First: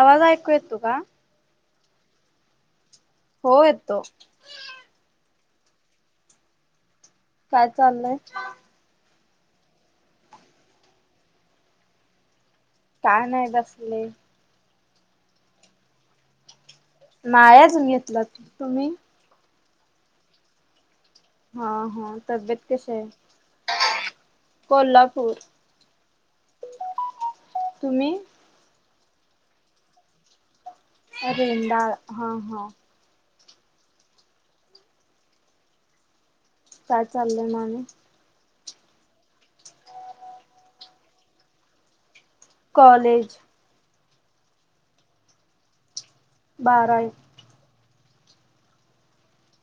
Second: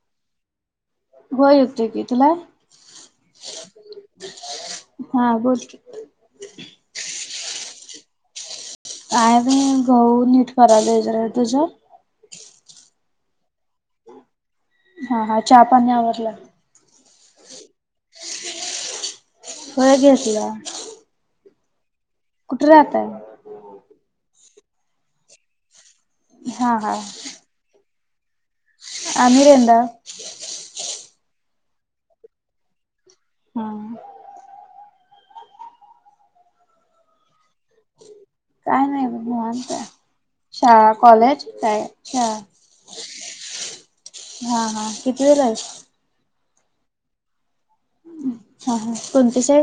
आवाज ऐकू येत का. व्हय येतोय की तुला. हो येतो. हा बोल. काय चाललंय. काय बाई गहू नीट करालोय आहे तुझं. काय नाहीतसले. हा हा चहा पाणी आवरला. माळ्याजून घेतला तुम्ही. होळग असला. हा हा तब्येत कशी आहे राहताय? कोल्हापूर. हा हा. तुम्ही. अमिर यंद. रेंद हा हा. हा. काय चाललंय माने. काय नाही बण का शाळा कॉलेज का आहे. ह कॉलेज हा हा किती वेला आहे. बारा. हा हा कोणते स.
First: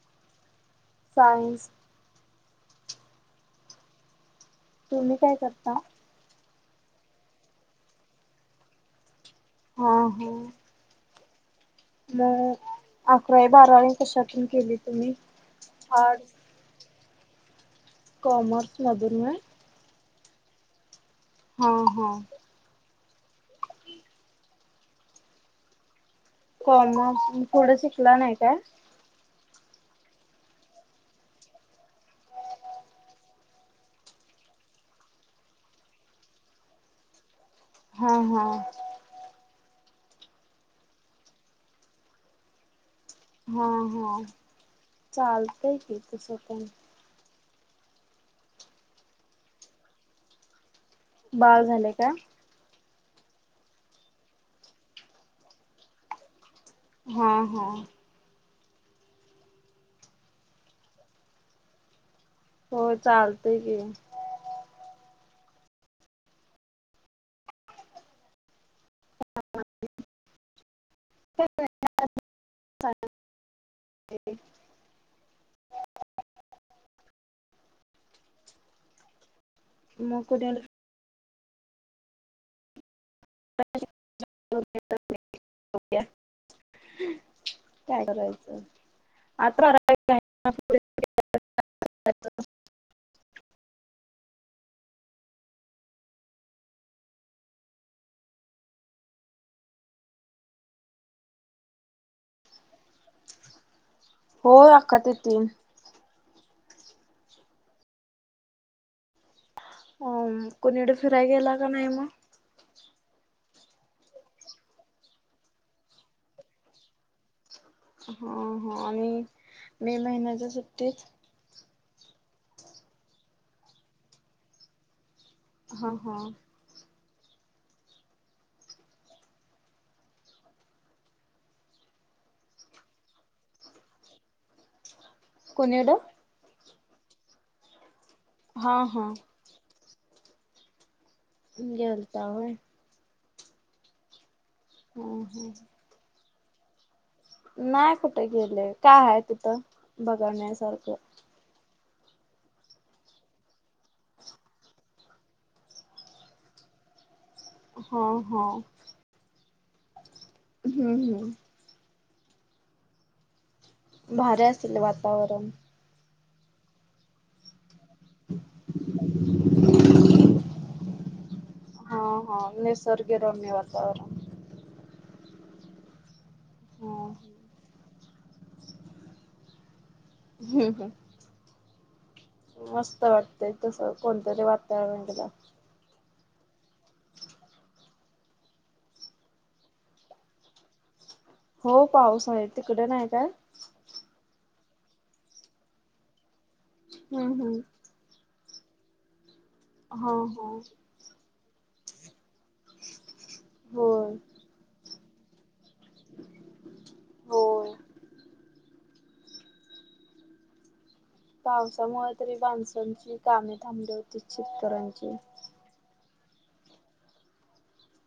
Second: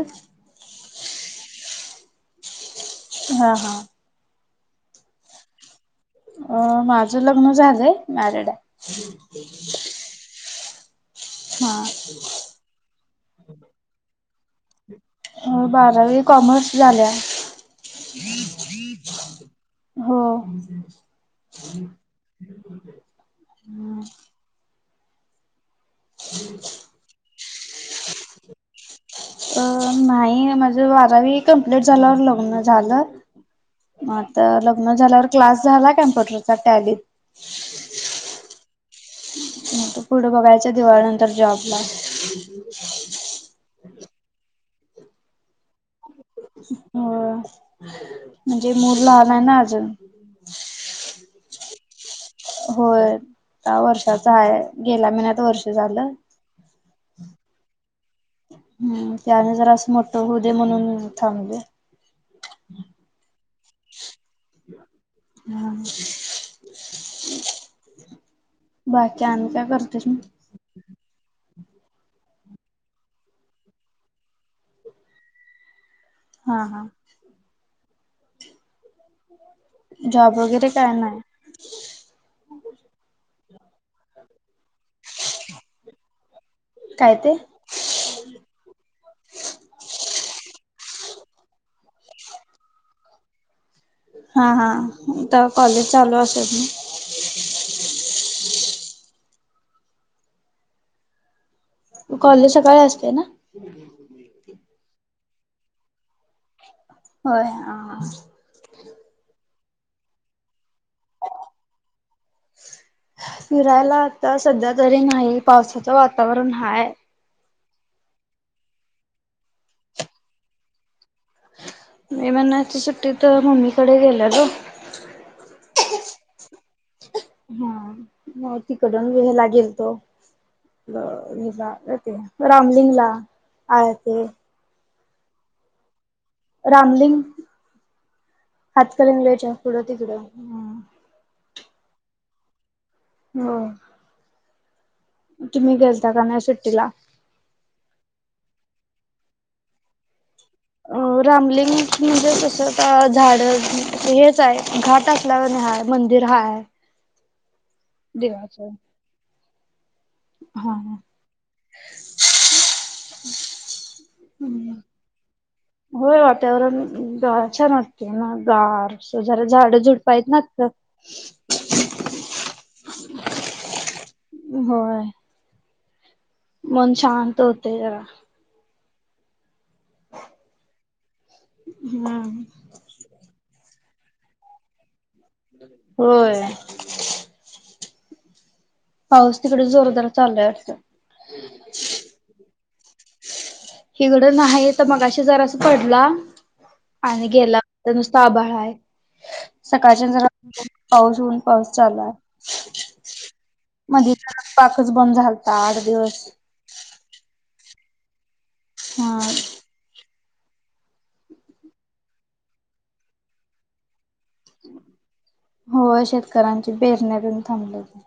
सायंस. हा हा. तुम्ही काय करता. अ माझं लग्न झालंय मॅरिड आहे. हा हम. हा. मग अकरा बारा आणि कशातून केली. तुम्ही? बारावी आर्ट्स कॉमर्स झाल्या. कॉमर्स मधून होय. हो. हा हा कोम पुुढं शिकला नाही काय. अ नाही माझं वारावी कम्प्लीट झाल्यावर लग्न झालं. मग आता लग्न झाल्यावर क्लास झाला कम्प्युटरचा त्याॅलीत. हा हा. त पुढं बघायच्या दिवाळ नंतर जॉब ला. ह. हा हा चालतंय की तसं. पण हो म्हणजे मूल लाानय ना अजून. बाळ झाले का. होय वर्षाच आहे गेल्या महिन्यात वर्ष झालं. हा हा. हम्म त्याने जर असं मोठ हो दे म्हणून थांबले. होय चालतय की. हम. बाकी आम क्या करते तुही. ठी. ते. हा हा. मग जॉब कुणीकडे वगैरे काय नाही. [unintelligible] काय ते? काय करायचं आता. हा हा तर कॉलेज चालू असेल मी. कॉलेज सकाळी असते ना. हो आखात ती. होय हा. अ कोणीडे फिरायला गेला का नाही मग. फिरायला आता सध्या तरी नाही पावसाचं वातावरण हाय. हा ह आणि मे महिन्याच्या सुट्टीतं? मे महिन्याच्या सुट्टीत मम्मी कडे गेले ग. हा हा. हा म तिकडून हेला लागेल तो. हि येते रामलिंगला आहे ते. कोणी कडं? रामलिंग हा हा हातकनगल्याच्या पुढं तिकडं. हम्म गेलता होय. हा. हा हा तुम्ही गेलता का नाही सुट्टीला? नाही कुठे गेले काय आहे तिथं बघण्यासारखं? अ रामलिंग म्हणजे तस का झाड हेच आहे घाट असल्या वाणी हाय मंदिर हाय. हा हा. देवाचं हा. हम्म हम्म भारी असेल वातावरण. होय वातावरण ग छान वाटते ना गार. असं जरा झाडं झुडप आहेत ना तिथं. हा हा निसर्ग रम्य वातावरण. होय. मन हा शांत होते जरा. हम्म हम्म मस्त वाटत. तसं कोणतंरी वातावरण केलं. होय. पाऊस तिकड जोरदार चाललाय वाटतं? हो पाऊस आहे. तिकडे नाही काय? हिकडं नाही तर मगाशी जरास पडला आणि हम्म हम्म गेला. तर नुसत आभाळ आहे सकाळच्या हा जरा हा पाऊस ऊन पाऊस चालू आहे. होय [unintelligible] बंद झालता आठ दिवस. हो. ह. पावसामुळे तरी माणसांची काम थांबली होती शेतकऱ्यांची. हो शेतकऱ्यांची बेरनी पण थांबली होती.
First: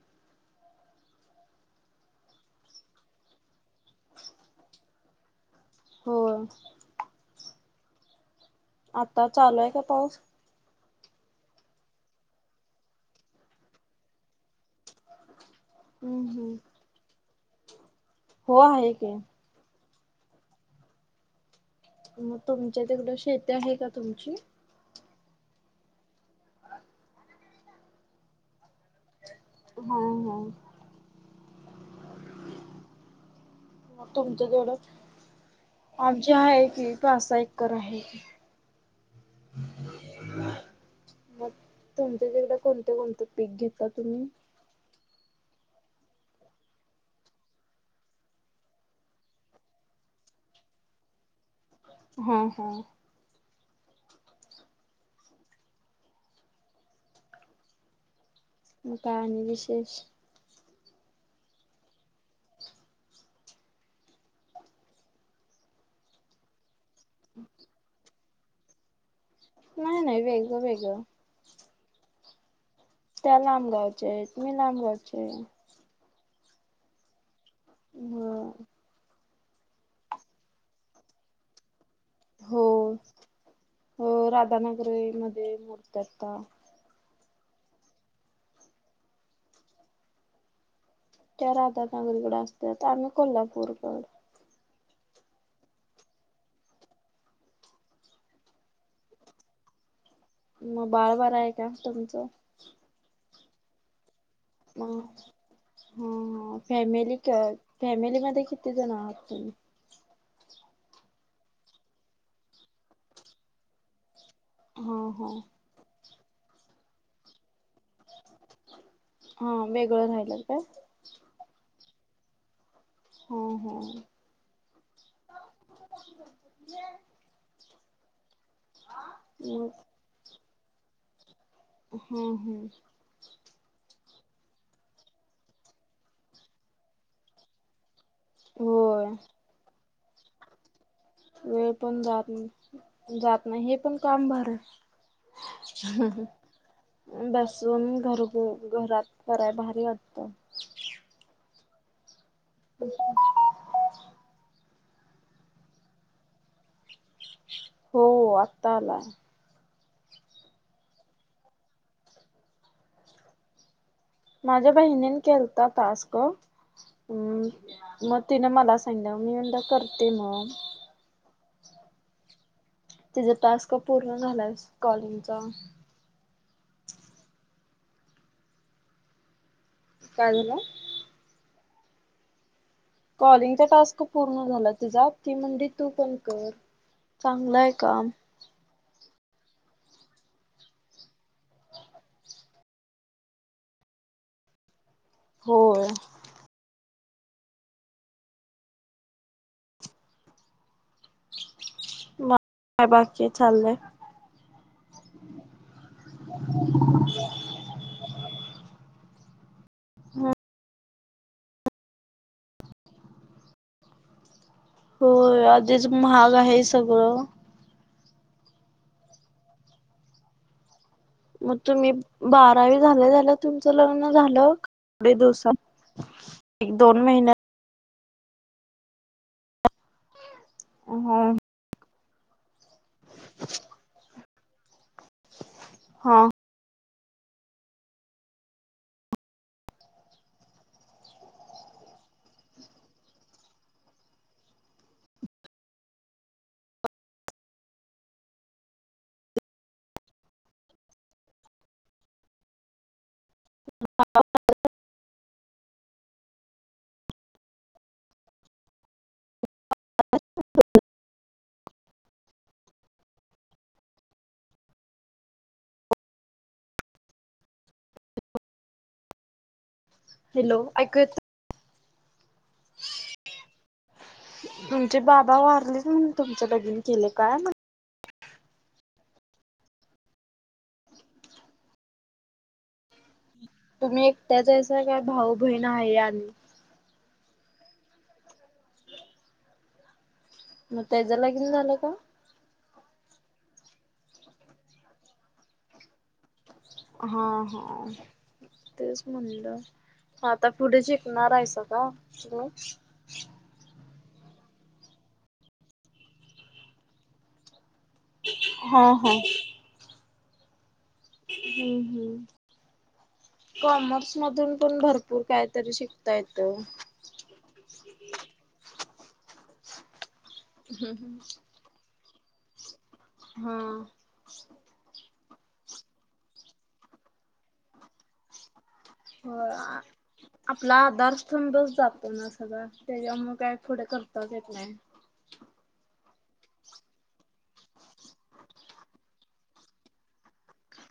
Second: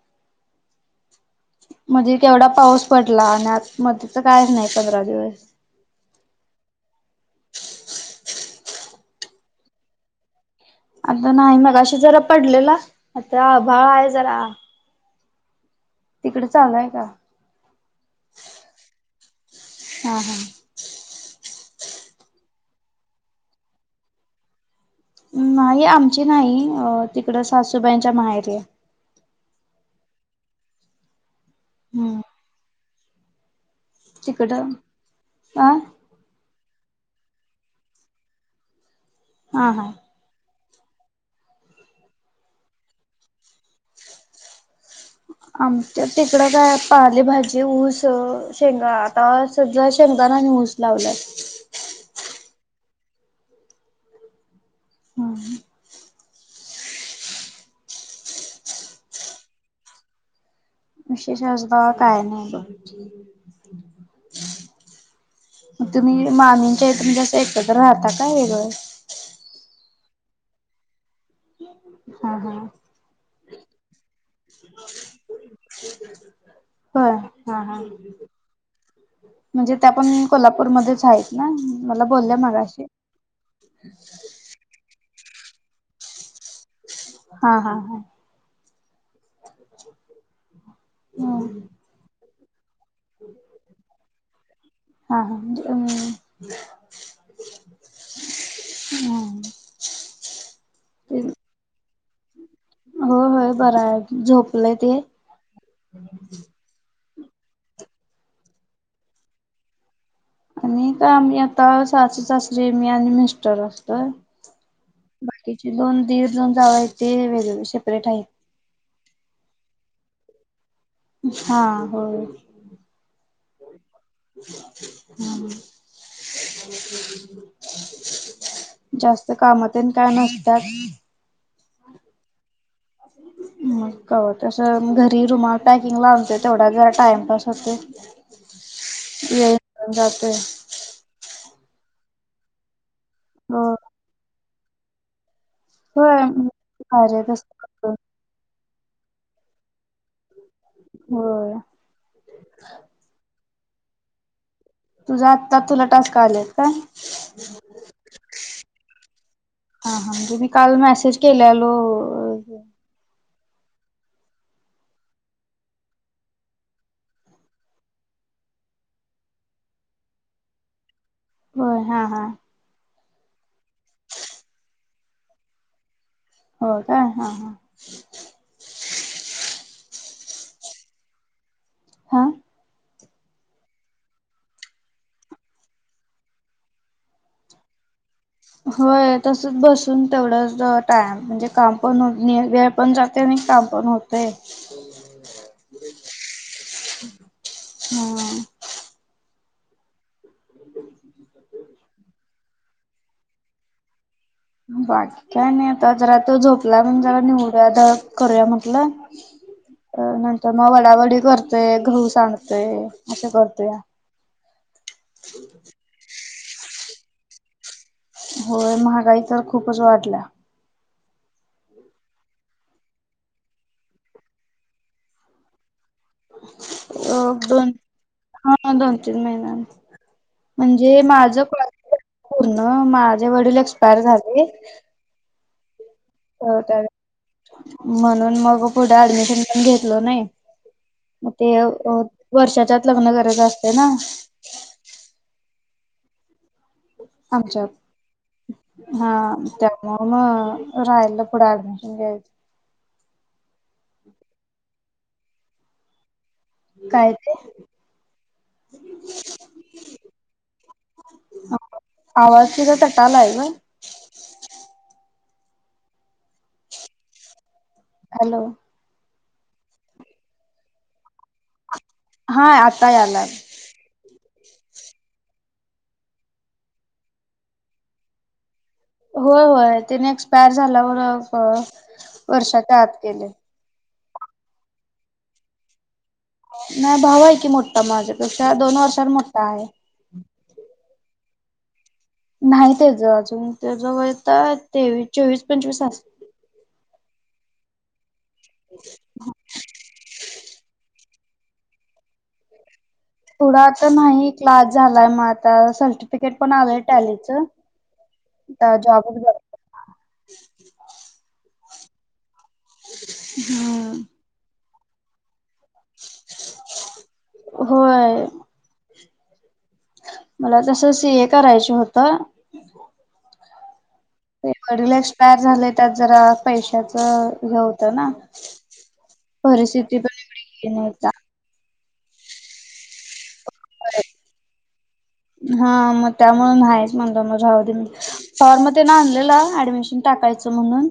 म्हध्ये तेवढा पाऊस पडला आणि आ मध्ये तर कायच नाही पंधरा दिवस. हो. आता चालू आहे का पाऊस? आता नाही मगाशी जरा पडलेला आता आभाळ आहे जरा. हम्म तिकडे हम्म चालूय का. हो आहे कि. हा हा. मग तुमच्या तिकडं शेती आहे का तुमची? नाही आमची नाही तिकड सासूबाईंच्या माहेरी आहे. हम् हम् हम्म म तुमच्याकड तिकडं आ आमची आहे कि पासा एककर आहे की. हां हां. मग तुमच्या तिकडे कोणते कोणते पीक घेतला तुम्ही? आमच्या तिकडं काय पाली भाजी ऊस शेंगा आता सध्या शेंगदानं आणि ऊस लावलं. हा हा. हा. म काय आणि विशेष? विशेष आज बगा काय नाही. मग तुम्ही मामींच्या इथं म्हणजे एकत्र राहता काय वेगळ? नाही नाही वेगंळ वेगंळ. [inaudible] हा हा. त्या लांब गावच्या आहेत मी लांब गावची आहे. [inaudible] होय हा ह हो म्हणजे त्या पण कोल्हापूरमध्येच आहेत ना? मला बोलल्या हो मगाशी हो राधानगरी मध्ये मोडते आता. हा हा हा. त्या राधानगरींकड असत्यात आम्ही कोल्हापूर कडं. हा हा म्हणजे अं हा हं. म बाळ बरय का तुमचं? हो होय बराय झोप म ह ह फॅमिली क अ फॅमिलीमध्ये किती जण आहात तुम्ही? आणि काय आम्ही आता सासु सासरे मी आणि मिस्टर असतोय. हा हा. बाकीचे दोन दीर दोन जावा आहेत ते वेगळे सेपरेट आहेत. हा वेगळं राहिल्यात काय? हा होय. हा हा. हा. जास्त काम मग तेन काय नसत्यात. हम्म हम्म. मग तस घरी रुमाल पॅकिंगला आणतोय तेवढाच जरा टाइमपास होतोय. हो वेळ पण जातोय. वेळ पण जात जात नाही हो हे पण काम भारीय. हं होय अरे हं तस बसून घरु घरात कराय भारी वाटतं. होय. [inaudible] तुझ आत्ता तुला टास्क आल्यात काय? हो आत्ता आलाय. हा हा म्हणजे मी काल मेसेज केल्यालो अ माझ्या बहिणीन केलता टास्क हम मग तिन मला सांगीतलीया मी म्हणलं करते म. होय हा हा. तिच टास्क पूर्ण झालाय कॉलिंगचा. होय काय हा हा. काय झालं? हा. कॉलिंगचा टास्क पूर्ण झालाय तिजा ती म्हणली तू पण कर. चांगलंय काम. व्हय तसच बसून तेवढंच अ टाइंम म्हणजे काम पण हो नी वेळ पण जातय आणि काम पण होतय. [inaudible] होय. हा. [unintelligible] म काय बाकी चाललंय. बाकी काही नाही आता जरा तो झोपला. जरा निवडूया दळप करूया म्हटलं नंतर मग वडावडी कर. ते गहू सांडतोय अस करतोया. होय आधीच महाग आहे सगळं. होय महागाई तर खूपच वाढल्या. मग तुम्ही बारावी झाल्या झाल्या तुमचं लग्न झालं. लय दिवसान. अ दोन हा दोन तीन महिन्यां. म्हणजे ह माझ क पूण माझे वडील एक्सपायर झाले. हा. हो म्हणून मग पुढे ऍडमिशन पण घेतल नाही. मग ते वर्षाच्यात लग्न करत असते ना. आमच्या. हा त्यामु म राहाला पुढे ऍडमिशन घ्यायचं. ह. काय ते. आवाज क तर तटाला आहे का. हॅलो. हॅलो ऐक. हा आता आला. म्हणजे बाबा वारलेच म्ह तुमच्या बगिन केले काय म्ह. होय होय तिने एक्सपायर झालावर वर्षाच्या आत केले. तुम्ही एक त्याचस काय भाऊ बहीण आहे आणि. नाही भाव आहे की मोठा माझ्या पेक्षा दोन वर्षात मोठा आहे. मग त्याच्या लागेन झालं का. नाही त्याच अजून त्या ज वय तर तेवीस चोवीस पंचवीस असत. हा हा तेच म्हणलं. आता पुढे शिकणारयचं का तुम्ही. थोडा आता नाही क्लास झालाय मग आता सर्टिफिकेट पण आलंय टॅलीच. तर हा ज हा बघ. हम्म हम्म कम. हम्म मधून पण भरपूर कायतरी शिकता येतं. होय. मला तसं स ए करायच होतं. हा. ते वडला एक्सपायर झालं त्यात जरा पैशाच हे होत ना. हो परिस्थिती पण एवढी हे आपला नाही का आदार. समडोस जातो ना सगळं त्याच्या म काय पुढे करता येत नाहीय. हा मग त्यामुळे नाहीच म्हणत मझ हव म. फॉर्म ते ना आणलेला ऍडमिशन टाकायचं म्हणून.